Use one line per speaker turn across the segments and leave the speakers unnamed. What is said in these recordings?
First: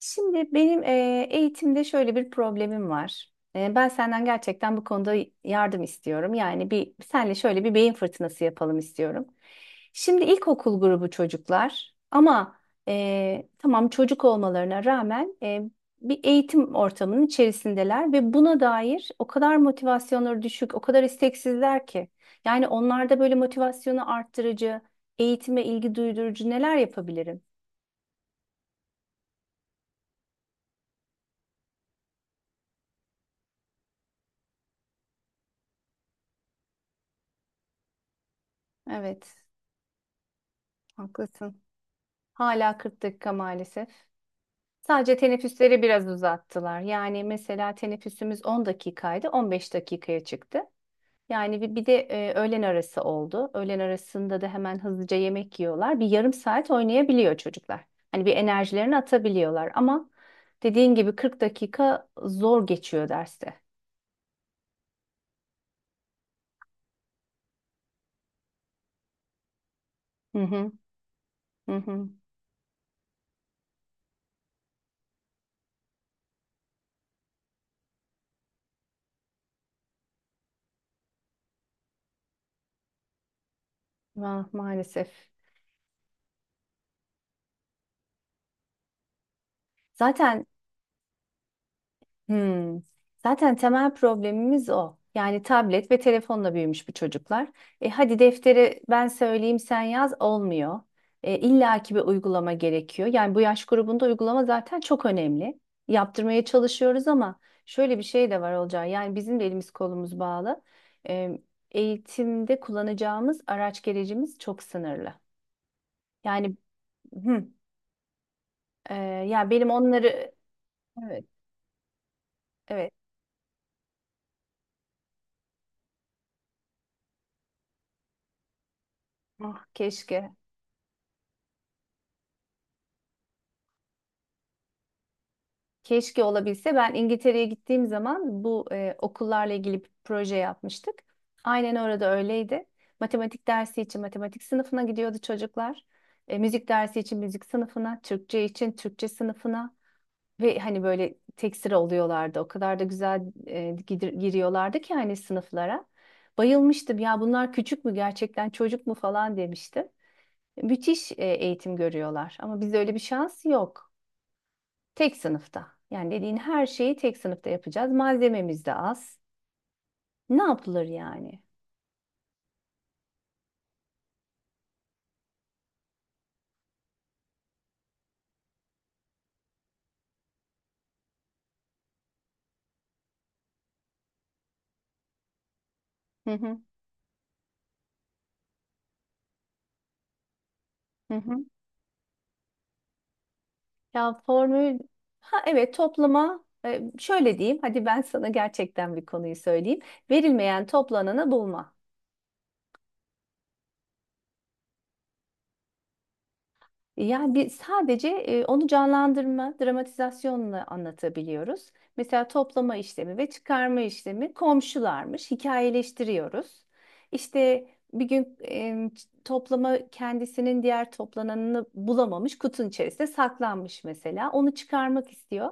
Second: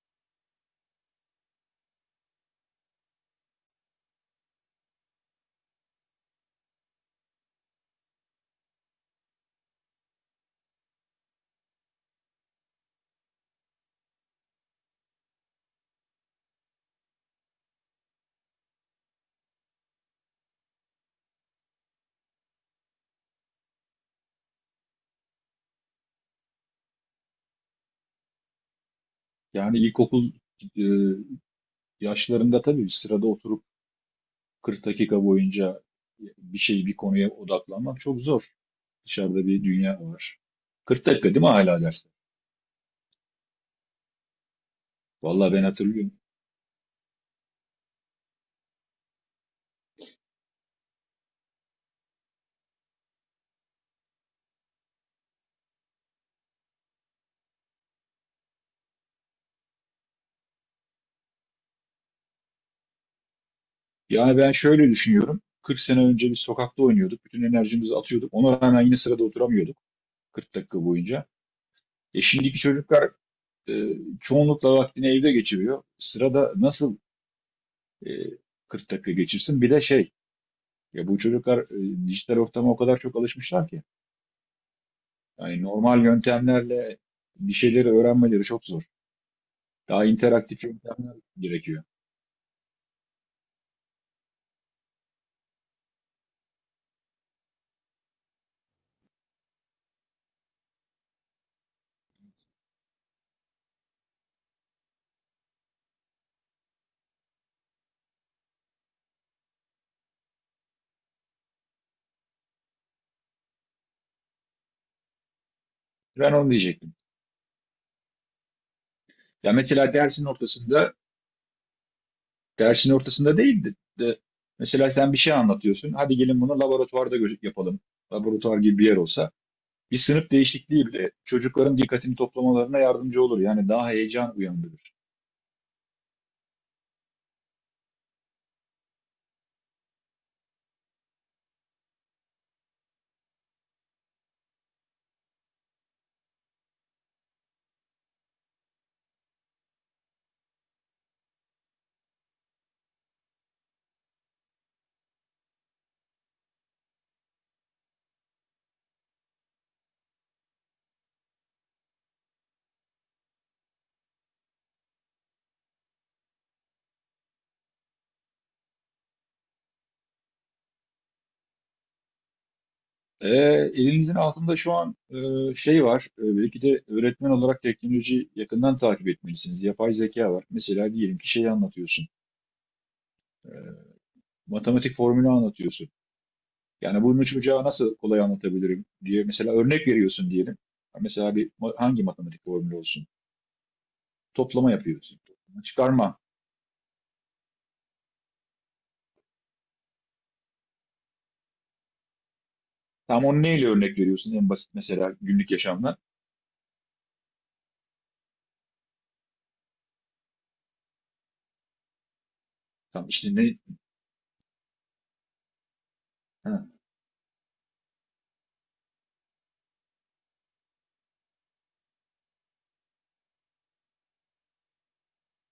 Şimdi benim eğitimde şöyle bir problemim var. Ben senden gerçekten bu konuda yardım istiyorum. Yani bir senle şöyle bir beyin fırtınası yapalım istiyorum. Şimdi ilkokul grubu çocuklar ama tamam çocuk olmalarına rağmen bir eğitim ortamının içerisindeler ve buna dair o kadar motivasyonları düşük, o kadar isteksizler ki. Yani onlarda böyle motivasyonu arttırıcı, eğitime ilgi duydurucu neler yapabilirim?
Yani ilkokul e, yaşlarında tabii sırada oturup 40 dakika boyunca bir konuya odaklanmak çok zor.
Evet,
Dışarıda bir dünya var. 40 dakika değil mi
haklısın.
hala dersler?
Hala 40 dakika maalesef. Sadece
Vallahi ben
teneffüsleri biraz
hatırlıyorum.
uzattılar. Yani mesela teneffüsümüz 10 dakikaydı, 15 dakikaya çıktı. Yani bir de öğlen arası oldu. Öğlen arasında da hemen hızlıca yemek yiyorlar. Bir yarım saat oynayabiliyor çocuklar. Hani bir enerjilerini atabiliyorlar ama dediğin gibi 40 dakika zor geçiyor derste.
Yani ben şöyle düşünüyorum. 40 sene önce biz sokakta oynuyorduk. Bütün enerjimizi atıyorduk. Ona rağmen yine sırada oturamıyorduk
Hı
40
hı,
dakika boyunca.
hı hı.
E şimdiki çocuklar e, çoğunlukla vaktini evde geçiriyor. Sırada nasıl e, 40 dakika geçirsin? Bir de ya bu çocuklar dijital ortama o kadar çok alışmışlar ki.
Maalesef.
Yani normal yöntemlerle bir şeyleri öğrenmeleri çok zor. Daha
Zaten
interaktif yöntemler gerekiyor.
Hmm. Zaten temel problemimiz o. Yani tablet ve telefonla büyümüş bu çocuklar. Hadi defteri ben söyleyeyim sen yaz olmuyor. İlla bir uygulama gerekiyor. Yani bu yaş grubunda uygulama zaten çok önemli. Yaptırmaya çalışıyoruz ama şöyle bir şey de var olacağı. Yani bizim de elimiz kolumuz bağlı. E, Eğitimde kullanacağımız araç gerecimiz çok sınırlı.
Ben onu
Yani
diyecektim.
hı, e, ya
Ya
benim
mesela dersin
onları
ortasında,
evet,
dersin
evet.
ortasında değil de, de mesela sen bir şey anlatıyorsun. Hadi gelin bunu laboratuvarda yapalım. Laboratuvar gibi bir yer olsa.
Ah,
Bir sınıf
keşke.
değişikliği bile çocukların dikkatini toplamalarına yardımcı olur. Yani daha heyecan uyandırır.
Keşke olabilse. Ben İngiltere'ye gittiğim zaman bu okullarla ilgili bir proje yapmıştık. Aynen orada öyleydi. Matematik dersi için matematik sınıfına gidiyordu çocuklar. Müzik dersi için müzik sınıfına, Türkçe için Türkçe sınıfına ve hani böyle tek sıra oluyorlardı. O kadar da güzel giriyorlardı ki hani sınıflara. Bayılmıştım ya bunlar küçük mü gerçekten çocuk mu falan demiştim. Müthiş eğitim görüyorlar ama bizde öyle bir şans yok. Tek sınıfta. Yani dediğin her şeyi tek sınıfta yapacağız. Malzememiz de az. Ne yapılır yani?
E, Elinizin altında şu an şey var. E, belki de öğretmen olarak teknolojiyi yakından takip etmelisiniz. Yapay zeka var. Mesela diyelim ki şeyi anlatıyorsun. Matematik formülü anlatıyorsun.
Hı hı,
Yani bunu bucağı nasıl kolay anlatabilirim diye mesela örnek veriyorsun diyelim.
hı
Mesela
hı.
hangi matematik formülü olsun?
Ya,
Toplama
formül.
yapıyorsun.
Ha,
Toplama,
evet,
çıkarma.
toplama. Şöyle diyeyim hadi ben sana gerçekten bir konuyu söyleyeyim. Verilmeyen toplananı bulma.
Tam onu neyle örnek veriyorsun en basit mesela günlük yaşamda?
Yani bir sadece onu canlandırma, dramatizasyonla anlatabiliyoruz. Mesela toplama
Tam
işlemi ve
işte ne?
çıkarma işlemi komşularmış,
Ha,
hikayeleştiriyoruz. İşte bir gün toplama kendisinin diğer toplananını bulamamış, kutunun içerisinde saklanmış mesela. Onu çıkarmak istiyor,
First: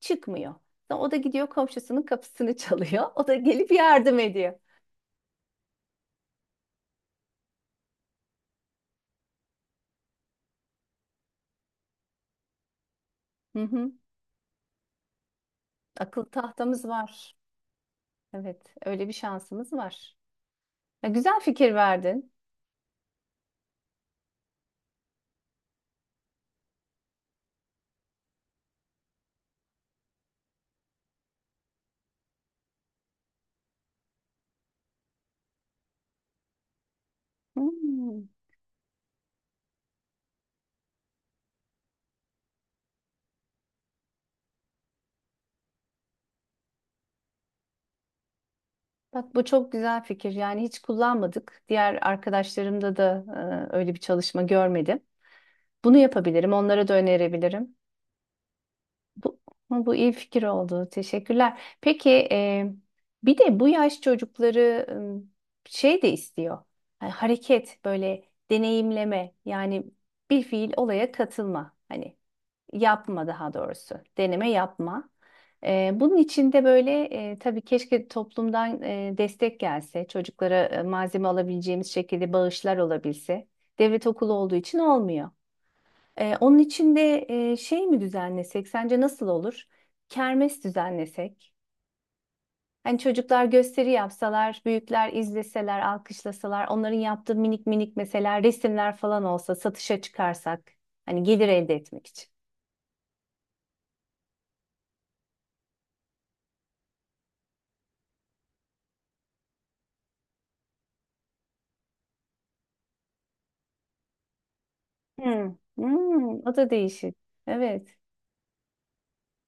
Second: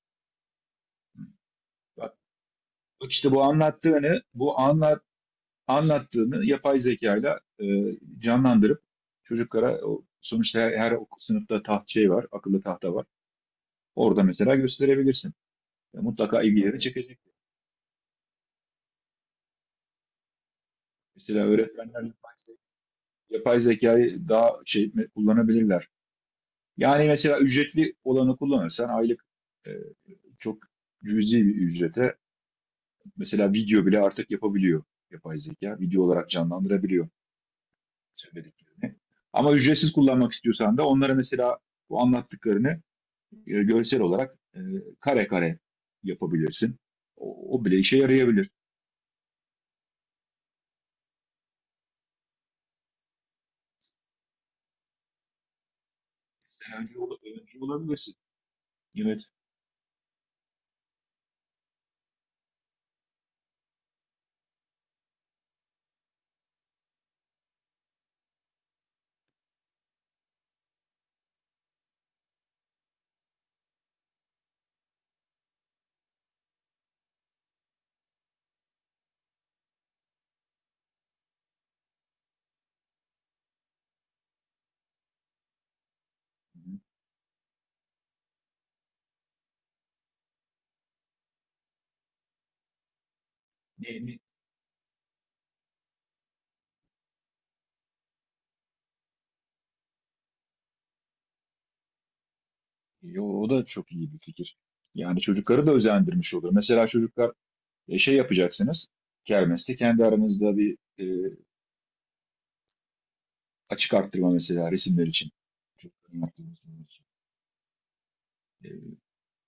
çıkmıyor. Sonra o da gidiyor komşusunun
bak,
kapısını çalıyor.
bak
O
işte
da
bu
gelip yardım ediyor.
anlattığını yapay zekayla canlandırıp çocuklara o, sonuçta her sınıfta akıllı tahta var.
Hı hı.
Orada mesela gösterebilirsin. E,
Akıl
mutlaka ilgileri
tahtamız
çekecek.
var. Evet, öyle bir şansımız var. Ya, güzel
Mesela
fikir
öğretmenler
verdin.
yapay zekayı daha kullanabilirler. Yani mesela ücretli olanı kullanırsan aylık e, çok cüzi bir ücrete mesela video bile artık yapabiliyor yapay zeka. Video olarak canlandırabiliyor
Hmm.
söylediklerini. Ama ücretsiz kullanmak istiyorsan da onlara mesela bu anlattıklarını görsel olarak kare kare yapabilirsin. O bile işe yarayabilir.
Bak bu çok güzel fikir. Yani hiç kullanmadık. Diğer arkadaşlarımda da öyle bir çalışma görmedim. Bunu yapabilirim.
Sen
Onlara da
öncü, ol- öncü
önerebilirim.
olabilirsin. Evet.
Bu, bu iyi fikir oldu. Teşekkürler. Peki, bir de bu yaş çocukları şey de istiyor. Hani hareket böyle deneyimleme yani bir fiil olaya katılma. Hani yapma daha doğrusu. Deneme yapma. Bunun için de böyle, tabii keşke toplumdan destek gelse. Çocuklara malzeme alabileceğimiz şekilde bağışlar olabilse. Devlet okulu olduğu için olmuyor. Onun
Hı hı.
için de şey mi düzenlesek? Sence nasıl olur? Kermes düzenlesek. Hani çocuklar
Ne,
gösteri
ne
yapsalar, büyükler izleseler, alkışlasalar, onların yaptığı minik minik mesela resimler falan olsa satışa çıkarsak. Hani gelir elde etmek için.
Yo, o da çok iyi bir fikir. Yani çocukları da özendirmiş olur. Mesela çocuklar şey yapacaksınız. Kermeste kendi aranızda bir açık arttırma mesela resimler için.
Hmm.
Çocukların
Hmm.
yaptığı
O da
resimler için.
değişik. Evet,
E,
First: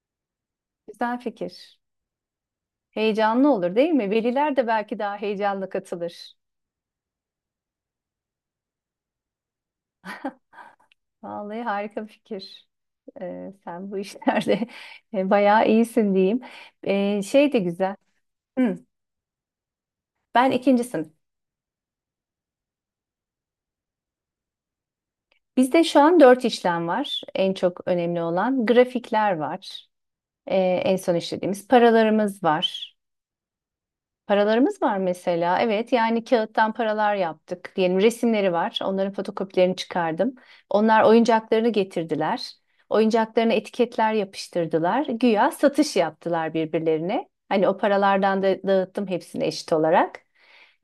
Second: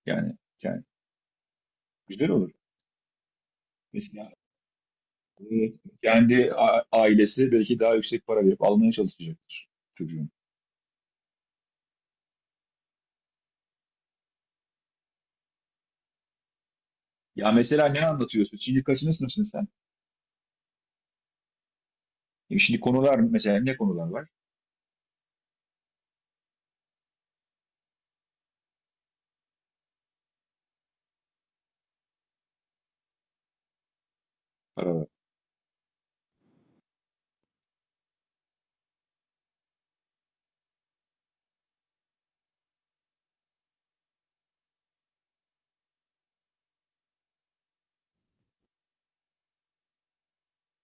yani, yani
güzel fikir.
güzel olur.
Heyecanlı olur değil mi?
Mesela
Veliler de belki daha heyecanla
e,
katılır.
ailesi belki daha yüksek para verip almaya çalışacaktır çocuğun.
Vallahi harika bir fikir. Sen bu işlerde bayağı iyisin diyeyim. Şey
Ya
de
mesela
güzel.
ne anlatıyorsun?
Hı,
Şimdi kaçınız mısın sen?
ben ikinci sınıf.
E, şimdi konular mesela ne konular var?
Bizde şu an dört işlem var. En çok önemli olan grafikler var. Ee, En son işlediğimiz paralarımız var. Paralarımız var
Paralar.
mesela. Evet yani kağıttan paralar yaptık. Diyelim resimleri var. Onların fotokopilerini çıkardım. Onlar oyuncaklarını getirdiler. Oyuncaklarına etiketler yapıştırdılar. Güya satış yaptılar birbirlerine. Hani o paralardan da dağıttım hepsini eşit olarak.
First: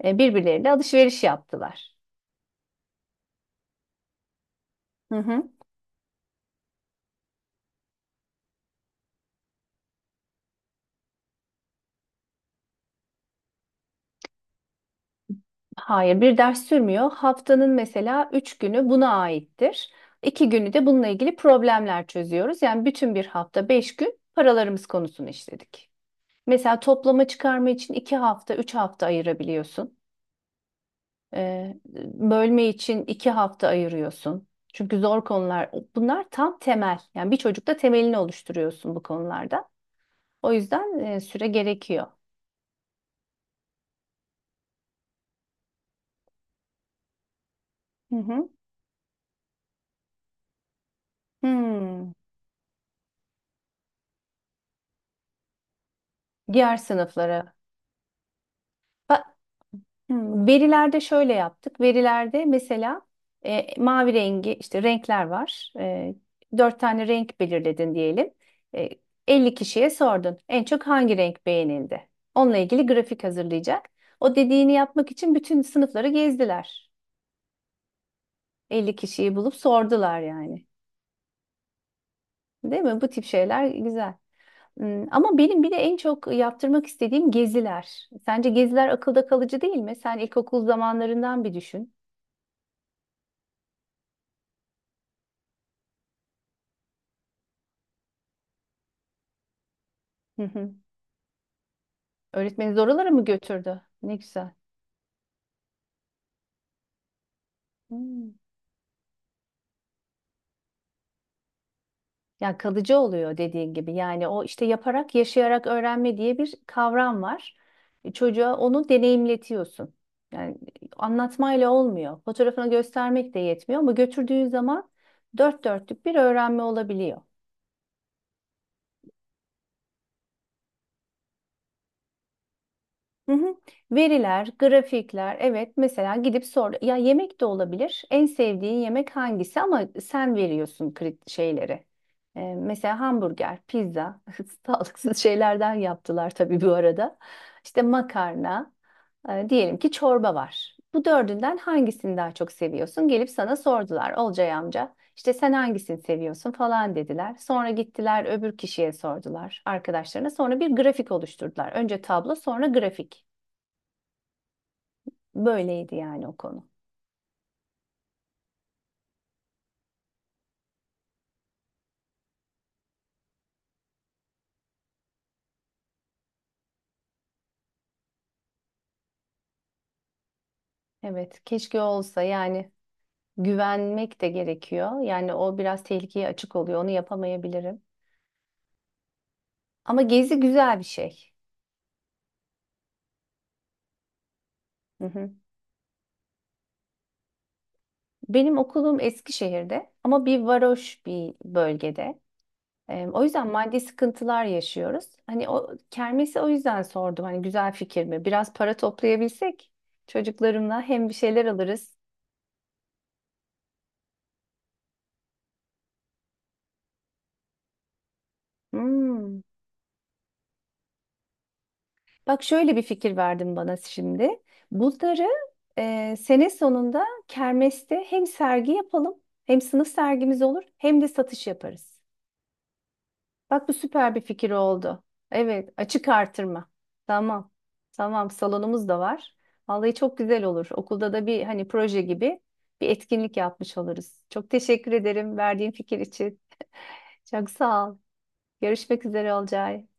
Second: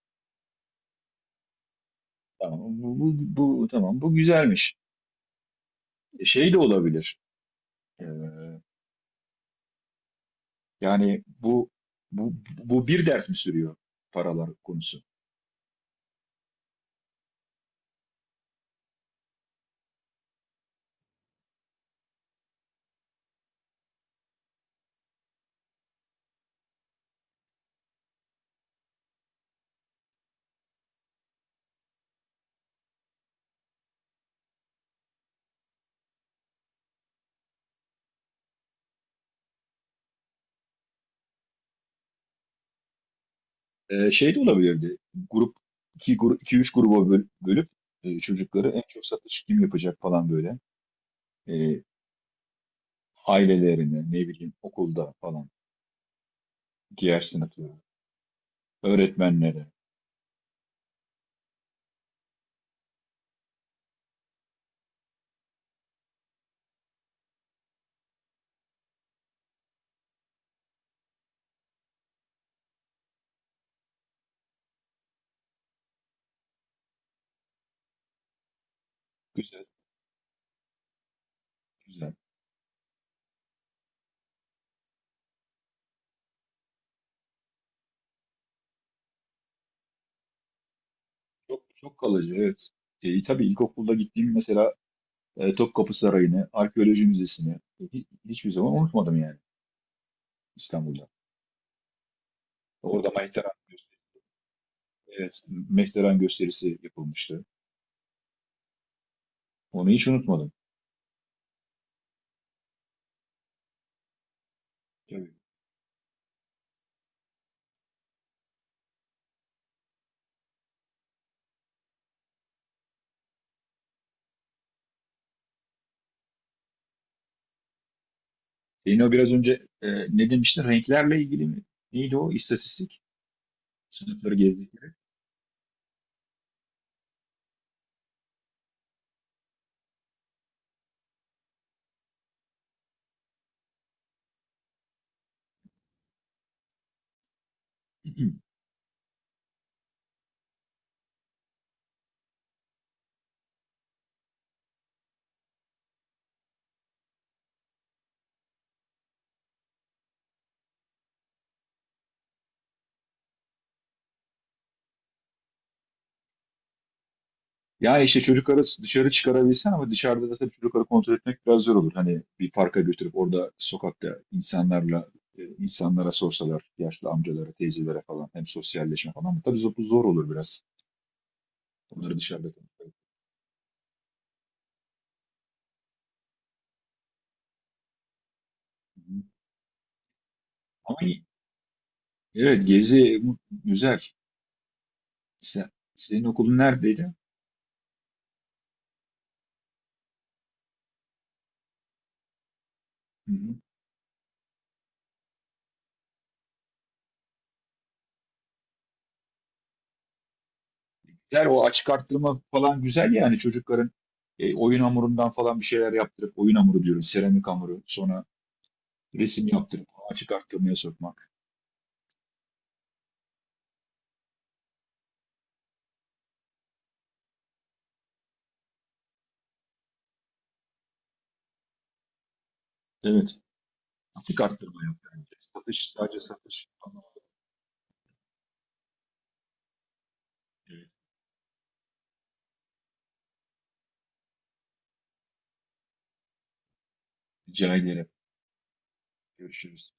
Birbirleriyle alışveriş yaptılar.
Bu tamam bu güzelmiş.
Hı hı.
E, şey de olabilir. E, Yani bu bu, Bu bir dert mi sürüyor paralar konusu?
Hayır, bir ders sürmüyor. Haftanın mesela 3 günü buna aittir. 2 günü de bununla ilgili problemler çözüyoruz. Yani bütün bir hafta 5 gün paralarımız konusunu işledik. Mesela toplama çıkarma için 2 hafta, 3 hafta ayırabiliyorsun. Ee, Bölme için 2 hafta ayırıyorsun. Çünkü zor konular. Bunlar tam temel. Yani bir çocukta temelini oluşturuyorsun bu konularda. O yüzden süre gerekiyor.
Şey de olabilirdi. Grup iki üç gruba bölüp
Hı hı.
çocukları en çok satış kim yapacak falan böyle. E,
Hmm.
ailelerine, ne bileyim okulda falan,
Diğer
diğer
sınıflara.
sınıflara,
Ba-
öğretmenlere.
Verilerde şöyle yaptık. Verilerde mesela mavi rengi işte renkler var. Dört tane renk belirledin diyelim. E, 50 kişiye sordun. En çok hangi renk beğenildi? Onunla ilgili grafik hazırlayacak. O dediğini yapmak için bütün sınıfları gezdiler. 50 kişiyi bulup
Güzel,
sordular yani.
güzel.
Değil mi? Bu tip şeyler güzel. Ama benim bir de en çok yaptırmak istediğim geziler. Sence geziler akılda kalıcı değil mi? Sen ilkokul zamanlarından bir
Çok
düşün.
çok kalıcı, evet. E, tabii ilkokulda gittiğim mesela Topkapı Sarayı'nı, Arkeoloji Müzesi'ni, hiçbir zaman unutmadım yani İstanbul'da.
Öğretmeniz oralara
Orada
mı
Maytara
götürdü? Ne güzel.
evet, McLaren gösterisi yapılmıştı.
Hmm.
Onu hiç unutmadım.
Yani kalıcı oluyor dediğin gibi. Yani o işte yaparak,
Tabii.
yaşayarak öğrenme diye bir kavram var. Çocuğa onu deneyimletiyorsun. Yani anlatmayla olmuyor. Fotoğrafını göstermek de yetmiyor ama götürdüğün zaman dört dörtlük bir öğrenme olabiliyor.
Yine o biraz önce ne demiştin? Renklerle ilgili mi? Neydi o? İstatistik.
Hı hı.
Sınıfları
Veriler,
gezdikleri.
grafikler, evet mesela gidip sor. Ya yemek de olabilir. En sevdiğin yemek hangisi ama sen veriyorsun krit şeyleri. Mesela hamburger, pizza, sağlıksız şeylerden yaptılar tabii bu arada. İşte makarna, diyelim ki çorba var. Bu dördünden hangisini daha çok seviyorsun? Gelip sana sordular. Olcay amca. İşte sen hangisini seviyorsun falan dediler. Sonra gittiler öbür kişiye sordular arkadaşlarına. Sonra bir grafik oluşturdular. Önce tablo sonra grafik. Böyleydi yani o konu.
Yani işte çocukları dışarı çıkarabilsen ama dışarıda da tabii çocukları kontrol etmek biraz zor olur. Hani bir parka götürüp orada sokakta insanlara sorsalar, yaşlı amcalara, teyzelere falan hem sosyalleşme falan ama tabii zor olur biraz
Evet, keşke
onları
olsa
dışarıda. Hı
yani güvenmek de gerekiyor. Yani o biraz tehlikeye açık oluyor. Onu yapamayabilirim.
hı.
Ama gezi güzel bir
Ama iyi.
şey.
Evet, güzel.
Hı hı.
Senin okulun neredeydi?
Benim okulum Eskişehir'de ama bir varoş bir bölgede. O
Hı
yüzden
hı.
maddi sıkıntılar yaşıyoruz. Hani o kermesi o yüzden sordum. Hani güzel fikir mi? Biraz para toplayabilsek çocuklarımla hem bir şeyler
Güzel, o açık
alırız.
arttırma falan güzel, yani çocukların oyun hamurundan falan bir şeyler yaptırıp, oyun hamuru diyoruz, seramik hamuru sonra
Hmm.
resim yaptırıp açık arttırmaya sokmak.
Bak şöyle bir fikir verdin bana şimdi. Bunları sene sonunda kermeste hem sergi yapalım, hem sınıf sergimiz olur, hem de satış yaparız.
Evet.
Bak bu süper bir
Açık
fikir
arttırma yap
oldu.
bence.
Evet,
Satış
açık
sadece satış.
artırma.
Tamam.
Tamam. Tamam, salonumuz da var. Vallahi çok güzel olur.
Evet.
Okulda da bir hani proje gibi bir etkinlik yapmış oluruz. Çok teşekkür ederim verdiğin fikir için. Çok
Rica
sağ ol.
ederim.
Görüşmek üzere Olcay.
Görüşürüz.